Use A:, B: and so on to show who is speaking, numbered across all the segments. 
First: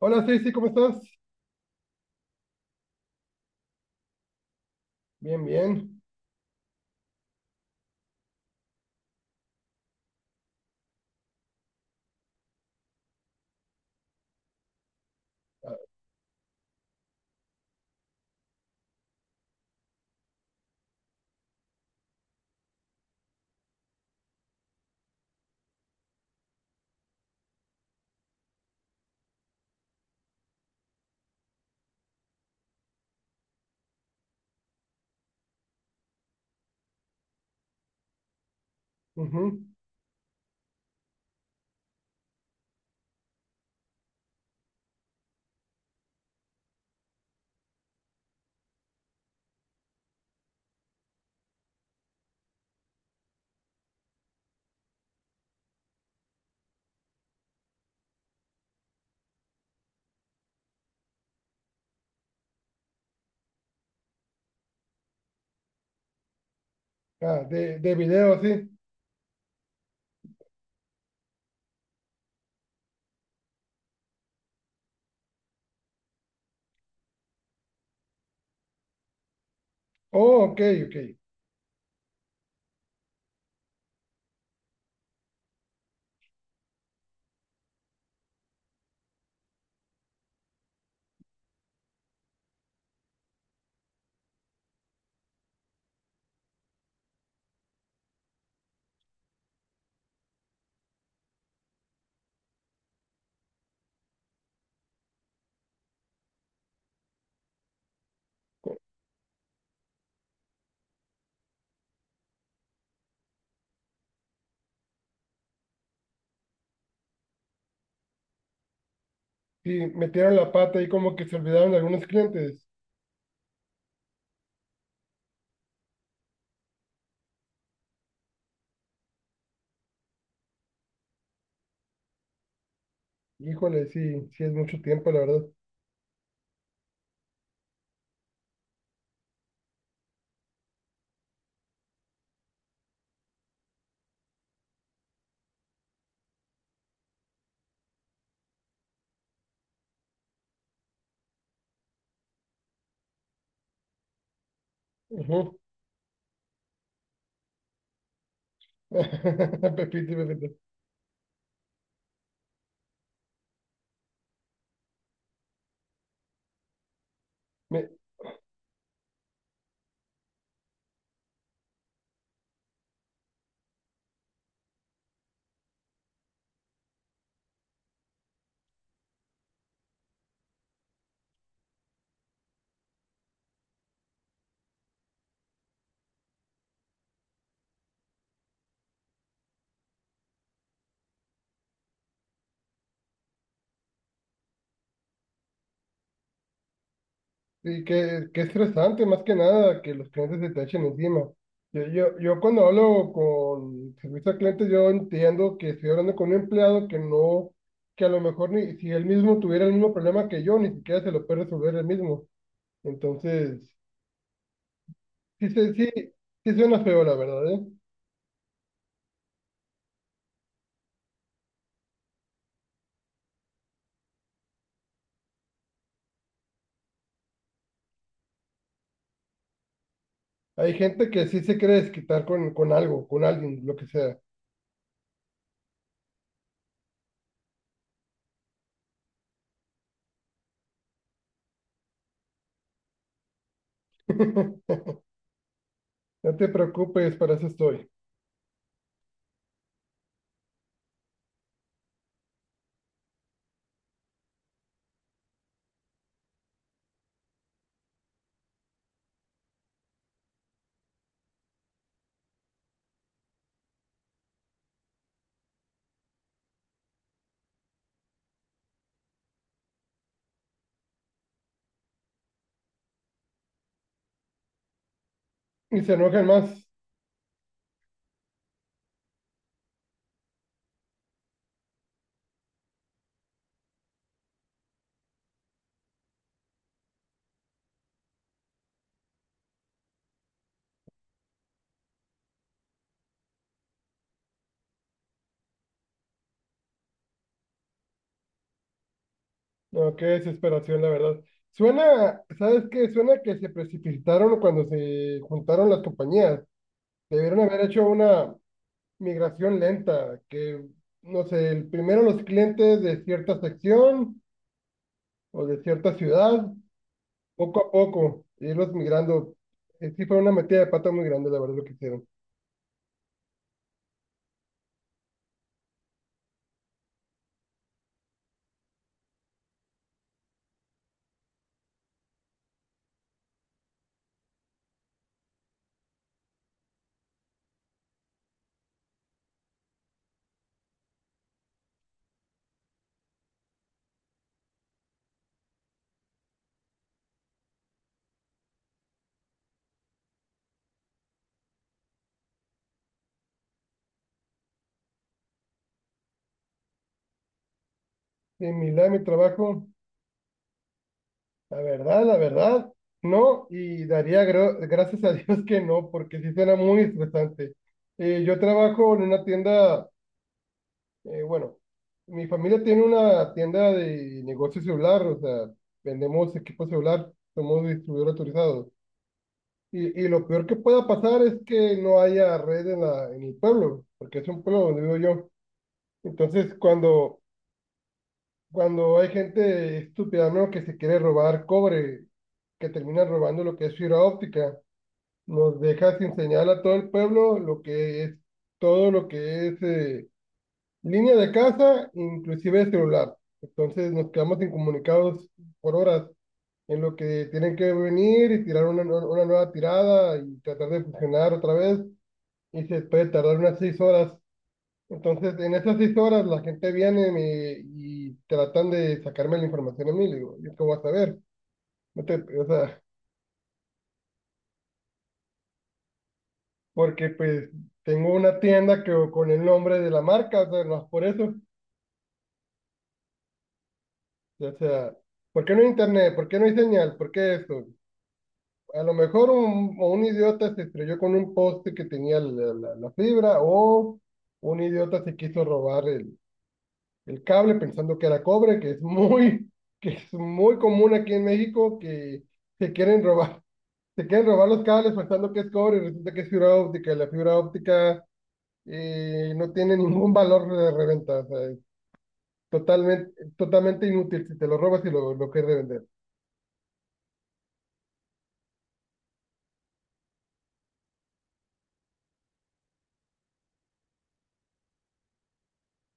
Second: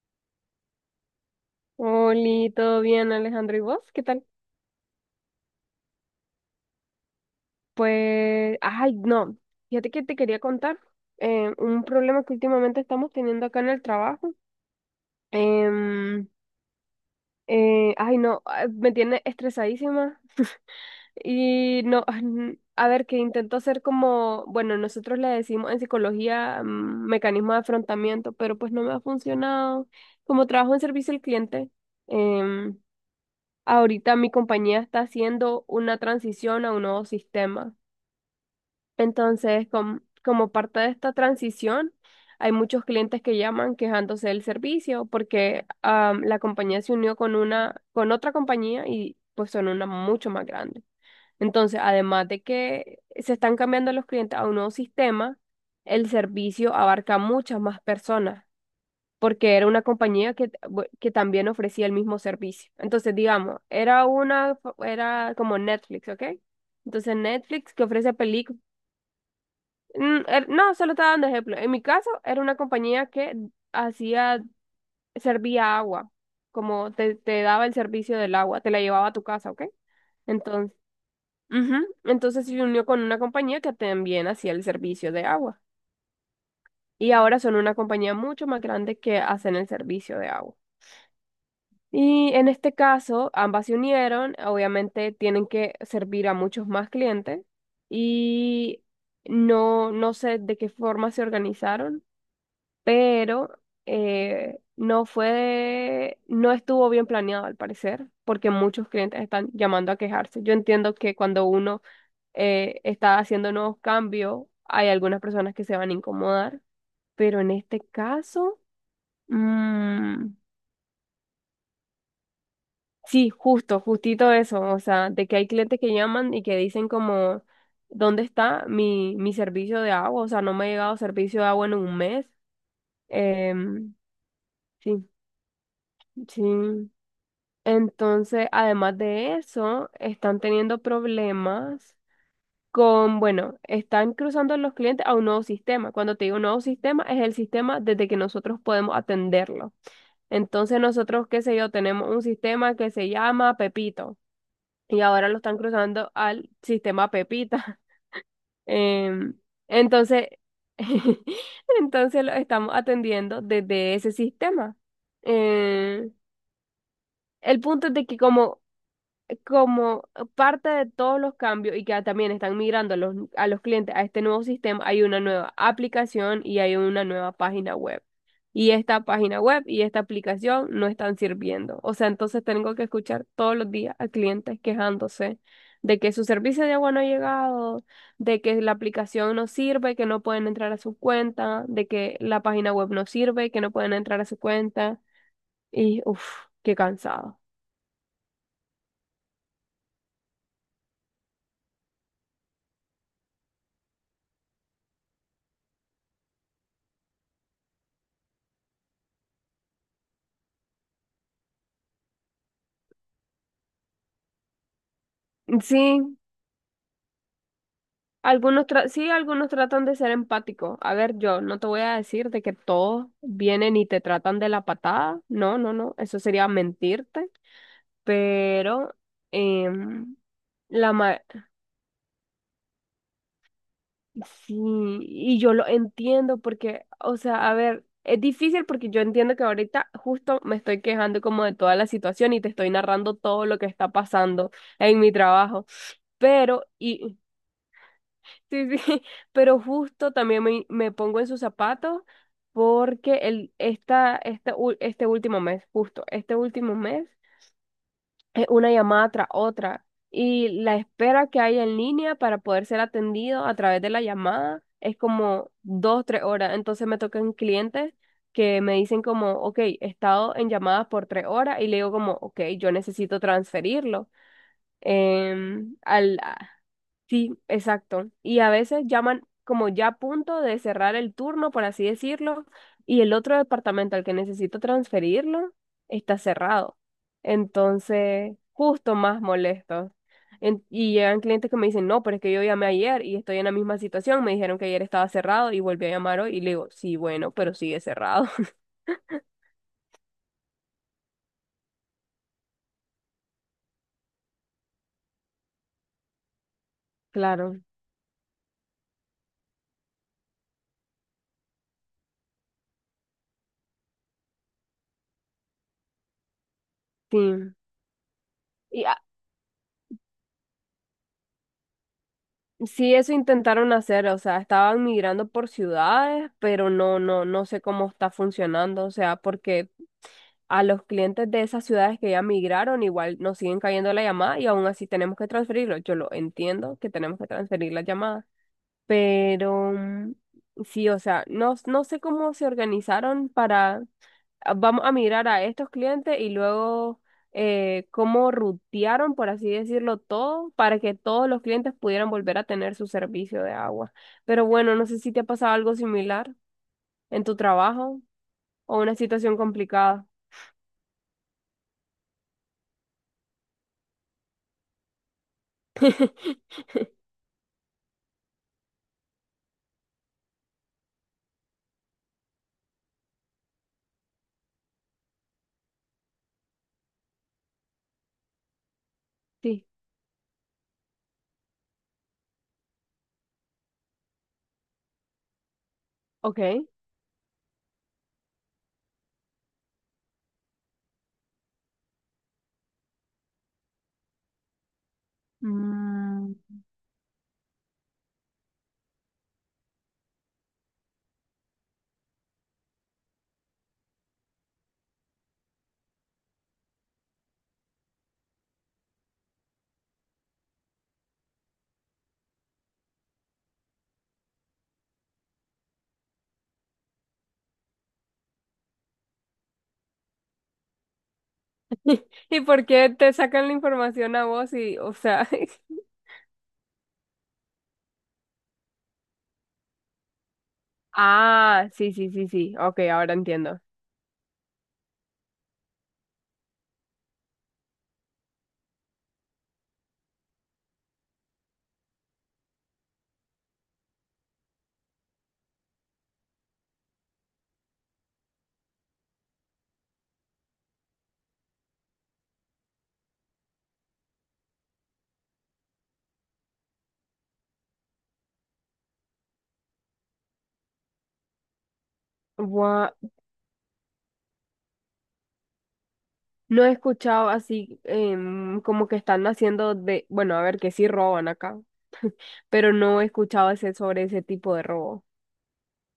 A: Hola, Stacy, ¿cómo estás?
B: Hola, ¿todo bien, Alejandro? ¿Y vos? ¿Qué tal?
A: Bien, bien.
B: Pues, ay, no, fíjate que te quería contar un problema que últimamente estamos teniendo acá en el trabajo.
A: Ah,
B: Em, ay, no, ah, me tiene estresadísima. Y no, a ver, que intento hacer como, bueno, nosotros le decimos en psicología mecanismo de afrontamiento, pero pues no me ha funcionado. Como trabajo en servicio al cliente, em, ahorita mi compañía está haciendo una transición a un nuevo sistema.
A: ujú.
B: Entonces, como parte de esta transición, hay muchos clientes que llaman quejándose del servicio porque la compañía se unió con una, con otra compañía y pues son una mucho más grande. Entonces, además de que se están cambiando los clientes a un nuevo sistema, el servicio abarca muchas más personas porque era una compañía que, que también ofrecía el mismo servicio. Entonces, digamos, era una, era como Netflix, ¿ok? Entonces,
A: Ah,
B: Netflix que
A: de
B: ofrece
A: video,
B: películas,
A: sí.
B: no, solo estaba dando ejemplo. En mi caso, era una compañía que hacía, servía agua, como te daba el servicio del agua, te la llevaba a tu casa, ¿ok?
A: Oh, ok,
B: Entonces,
A: ok.
B: ujú, entonces se unió con una compañía que también hacía el servicio de agua. Y ahora son una compañía mucho más grande que hacen el servicio de agua. Y en este caso, ambas se unieron, obviamente tienen que servir a muchos más clientes y no, no sé de qué forma se organizaron, pero no fue, no estuvo bien planeado al parecer, porque muchos clientes están llamando a quejarse. Yo entiendo que cuando uno está haciendo nuevos cambios, hay algunas personas que se van a incomodar, pero en este caso...
A: Sí,
B: mm,
A: metieron la pata y como que se olvidaron de algunos clientes.
B: sí, justo, justito eso, o sea, de que hay clientes que llaman y que dicen como, ¿dónde está mi, mi servicio de agua? O sea, no me ha llegado servicio de agua en un mes.
A: Híjole,
B: Em,
A: sí, sí es mucho
B: sí,
A: tiempo, la verdad.
B: sí. Entonces, además de eso, están teniendo problemas bueno, están cruzando los clientes a un nuevo sistema. Cuando te digo nuevo sistema, es el sistema desde que nosotros podemos atenderlo. Entonces, nosotros, qué sé yo, tenemos un sistema que se llama Pepito. Y ahora lo
A: Ujú.
B: están cruzando al sistema Pepita. Em,
A: Pepito, y
B: entonces,
A: pepito.
B: entonces lo estamos atendiendo desde ese sistema. Em, el
A: Me-
B: punto es de que como parte de todos los cambios y que también están migrando a los clientes a este nuevo sistema, hay una nueva aplicación y hay una nueva página web. Y esta página web y esta aplicación no están sirviendo. O sea, entonces tengo que escuchar todos los días a clientes quejándose de que su servicio de agua no ha llegado, de que la aplicación no sirve, que no pueden entrar a su cuenta, de que la página web no sirve, que no pueden entrar a su cuenta. Y uff, qué cansado.
A: sí, qué, qué estresante, más que nada, que los clientes se te echen encima. Yo cuando hablo con servicio al cliente, yo entiendo que estoy hablando con un empleado que no, que a lo mejor ni si él mismo tuviera el mismo problema que yo, ni siquiera se lo puede resolver él mismo. Entonces, sí,
B: Sí,
A: sí, sí suena feo, la verdad, ¿eh?
B: Sí, algunos tratan de ser empáticos. A ver, yo no te voy a decir de que todos vienen y te tratan de la patada. No, no, no. Eso sería mentirte. Pero em,
A: Hay
B: la
A: gente
B: ma
A: que sí se quiere desquitar con algo, con alguien, lo que sea.
B: sí, y yo lo entiendo porque, o sea, a ver, es difícil porque yo entiendo que ahorita justo me estoy quejando como de toda la situación y te estoy narrando todo lo que está pasando en mi trabajo.
A: No te
B: Pero,
A: preocupes,
B: y
A: para eso estoy.
B: Sí, sí, pero justo también me pongo en sus zapatos porque el, esta ul- este último mes, justo este último mes, es una llamada tras otra y la espera que hay en línea para poder ser atendido a través de la llamada es como dos, tres horas. Entonces me tocan clientes que me dicen como, ok, he estado en llamadas por tres horas y le digo como, ok, yo necesito transferirlo. em,
A: Y se
B: al,
A: enojan más.
B: Sí, exacto. Y a veces llaman como ya a punto de cerrar el turno, por así decirlo, y el otro departamento al que necesito transferirlo está cerrado. Entonces, justo más molestos. Y llegan clientes que me dicen, no, pero es que yo llamé ayer y estoy en la misma situación. Me dijeron que ayer estaba cerrado y volví a llamar hoy y le digo, sí, bueno, pero sigue cerrado.
A: No, qué desesperación, la verdad. Suena, ¿sabes qué? Suena que se precipitaron cuando se juntaron las compañías. Debieron
B: Claro,
A: haber hecho una migración lenta, que, no sé, primero los clientes de cierta sección o de cierta ciudad.
B: sí.
A: Poco a poco, irlos
B: Y
A: migrando. Sí fue una metida de pata muy grande, la verdad, lo que hicieron.
B: Sí, eso intentaron hacer, o sea, estaban migrando por ciudades, pero no, no, no sé cómo está funcionando, o sea, porque a los clientes de esas ciudades que ya migraron, igual nos siguen cayendo la llamada y aún así tenemos que transferirlo. Yo lo entiendo que tenemos que transferir las llamadas, pero sí, o sea, no, no sé cómo se organizaron para ah, vamos a mirar a estos clientes y luego cómo rutearon, por así decirlo, todo para que todos los clientes pudieran volver a tener su servicio de agua. Pero bueno, no sé si te ha pasado algo similar en tu trabajo
A: En mi
B: o
A: lado
B: una
A: de mi
B: situación
A: trabajo,
B: complicada.
A: la verdad, no. Y daría gracias a Dios que no, porque sí suena muy estresante. Yo trabajo en una tienda, bueno, mi familia tiene una tienda de negocio celular, o sea, vendemos equipo celular, somos distribuidor autorizados.
B: Sí,
A: Y lo peor que pueda pasar es que no haya red en, la, en el pueblo, porque es un pueblo donde vivo yo.
B: ok.
A: Entonces, cuando, cuando hay gente estúpida, ¿no? Que se quiere robar cobre, que termina robando lo que es fibra óptica, nos deja sin
B: Mm.
A: señal a todo el pueblo, lo que es todo lo que es línea de casa, inclusive celular. Entonces nos quedamos incomunicados por horas en lo que tienen que venir y tirar una, una nueva tirada y tratar de funcionar otra vez, y se puede tardar unas 6 horas. Entonces, en esas 6 horas la gente viene y tratan de sacarme la información a mí. Le digo, ¿yo qué voy a saber? No te-
B: ¿Y
A: O
B: por
A: sea,
B: qué te sacan la información a vos y, o sea?
A: porque pues tengo una tienda que, con el nombre de la marca, o sea, no es por eso.
B: Ah, sí, sí, sí, sí, ok, ahora entiendo.
A: O sea, ¿por qué no hay internet? ¿Por qué no hay señal? ¿Por qué esto? A lo mejor un, o un idiota se estrelló con un poste que tenía la, la fibra, o un idiota se quiso robar el cable pensando que era cobre, que es muy, que es muy común aquí en México, que se quieren robar, se quieren robar los cables pensando que es cobre y resulta que es fibra óptica. Y la fibra óptica no tiene ningún valor de reventa, o sea, es
B: Gua-
A: totalmente, totalmente inútil si te lo robas y lo quieres revender.
B: No he escuchado así como que están haciendo de, bueno, a ver, que sí roban acá, pero no he escuchado ese, sobre ese tipo de robo.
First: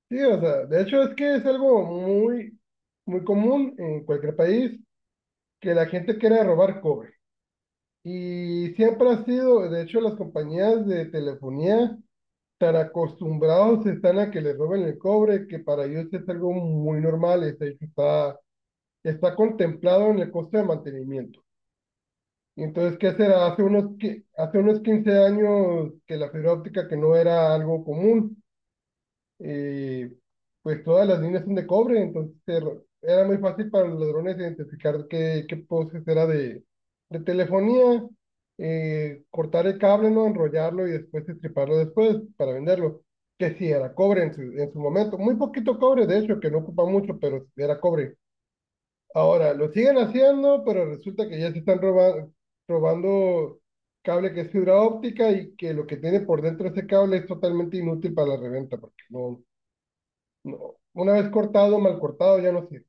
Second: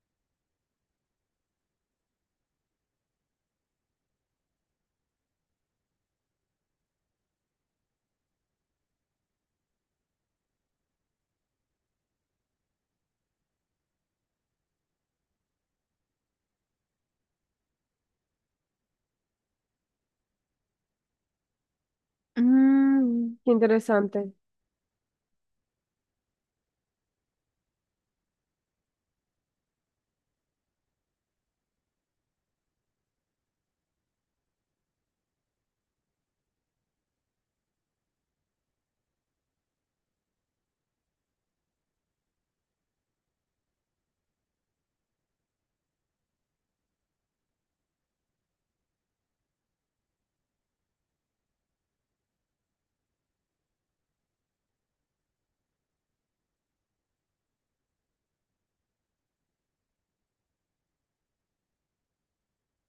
A: Sí, o sea, de hecho es que es algo muy, muy común en cualquier país que la gente quiera robar cobre. Y siempre ha sido, de hecho, las compañías de telefonía tan acostumbrados están a que les roben el cobre, que para ellos es algo muy normal, está, está contemplado en el costo de mantenimiento. Y entonces, ¿qué
B: Mm,
A: será?
B: qué
A: Hace unos,
B: interesante.
A: hace unos 15 años que la fibra óptica, que no era algo común, eh, pues todas las líneas son de cobre, entonces era muy fácil para los ladrones identificar qué, qué postes era de telefonía, cortar el cable, ¿no? Enrollarlo y después estriparlo después para venderlo, que sí era cobre en su momento, muy poquito cobre, de hecho, que no ocupa mucho, pero era cobre. Ahora, lo siguen haciendo, pero resulta que ya se están robando, robando cable que es fibra óptica, y que lo que tiene por dentro ese cable es totalmente inútil para la reventa, porque no, no, una vez cortado, mal cortado, ya no sirve.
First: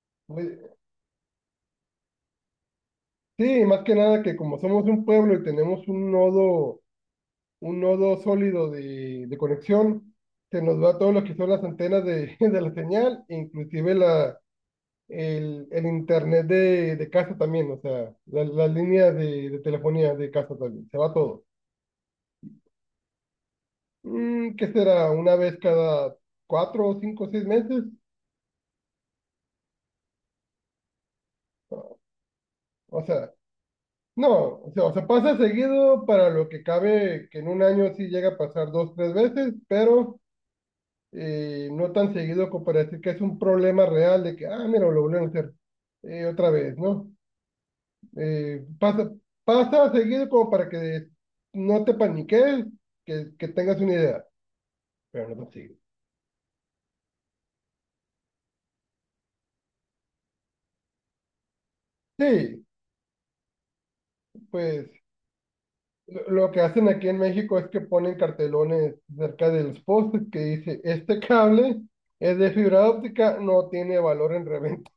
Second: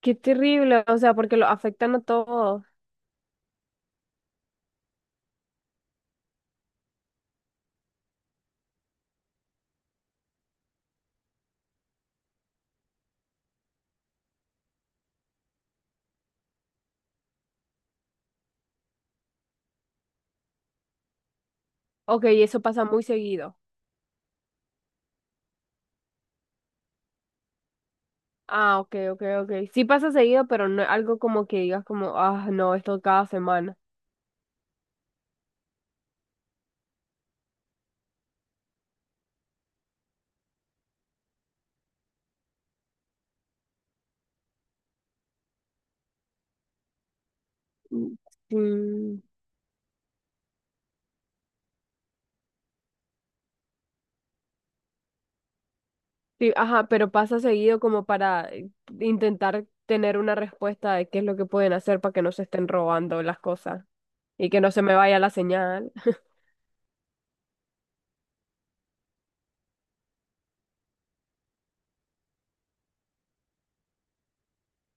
B: Qué
A: Oye,
B: terrible, o sea, porque lo afectan a todos.
A: sí, más que nada que como somos un pueblo y tenemos un nodo sólido de conexión, se nos va todo lo que son las antenas de, de la señal, inclusive la, el internet de casa también, o sea, las líneas de telefonía de casa también, se va todo.
B: Ok, eso pasa muy seguido.
A: Mm, ¿qué será? Una vez cada cuatro, cinco, seis meses,
B: Ah, ok, ok, ok. Sí pasa seguido, pero no es algo como que digas como, ah, no, esto
A: o
B: cada
A: sea.
B: semana.
A: No, o sea, pasa seguido para lo que cabe, que en un año sí llega a pasar dos, tres veces, pero no tan seguido como para decir que es un problema real de que, ah, mira, lo volvieron a hacer otra vez, ¿no?
B: Mm.
A: Pasa,
B: Sí.
A: pasa seguido como para que no te paniques, que tengas una idea, pero no tan seguido.
B: Sí, ajá, pero pasa seguido como para intentar tener una respuesta de qué es lo que pueden hacer para que no se
A: Sí,
B: estén robando las cosas y que no se
A: pues
B: me vaya la señal.
A: lo lo que hacen aquí en México es que ponen cartelones cerca de los postes que dice, este cable... Es de fibra óptica, no tiene valor en reventa.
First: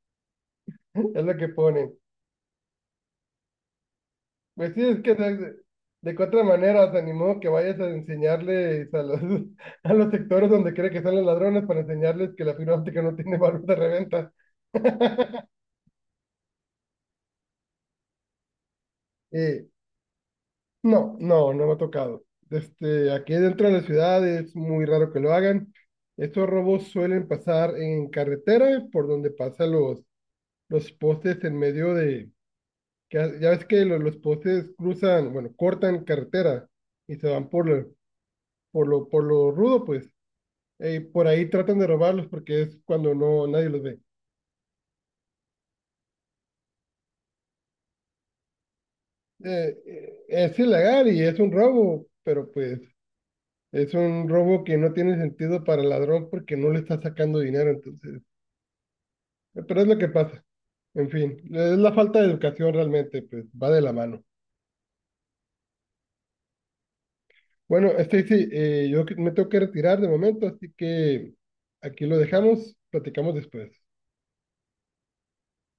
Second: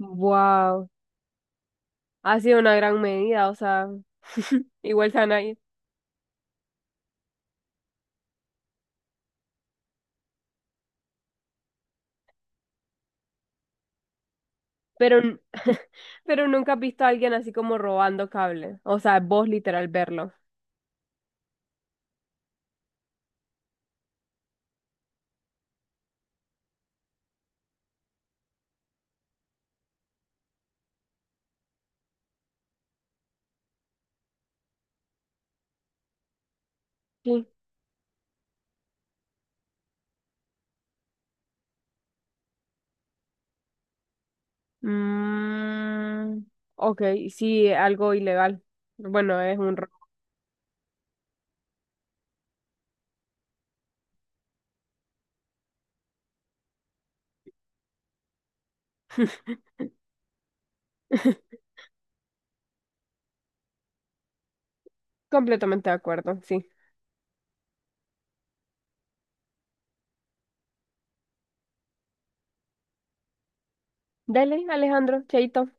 B: Wow.
A: Es lo que pone.
B: Ha sido una gran medida, o sea,
A: Pues sí, es
B: igual
A: que
B: se van a ir.
A: de qué otra manera, se animó que vayas a enseñarles a los, a los sectores donde cree que están los ladrones para enseñarles que la fibra óptica no tiene valor de reventa.
B: Pero, pero nunca has visto a alguien así como robando cable. O sea, vos
A: Eh,
B: literal verlo.
A: no, no, no me ha tocado. Este, aquí dentro de la ciudad es muy raro que lo hagan. Estos robos suelen pasar en carretera, por donde pasan los postes en medio de... que ya ya ves que los postes cruzan, bueno, cortan carretera y se
B: Sí.
A: van por, por lo rudo, pues. Por ahí tratan de robarlos porque es cuando no nadie los ve.
B: Mm, ok, sí, algo ilegal. Bueno, es un robo.
A: Es ilegal y es un robo, pero pues es un robo que no tiene sentido para el ladrón porque no le está sacando dinero, entonces. Pero es lo que pasa. En fin, es la falta de educación realmente, pues va de la mano.
B: Completamente de acuerdo, sí.
A: Bueno, Stacy, yo me tengo que retirar de momento, así que aquí lo dejamos, platicamos después.
B: Dale, Alejandro, chaito.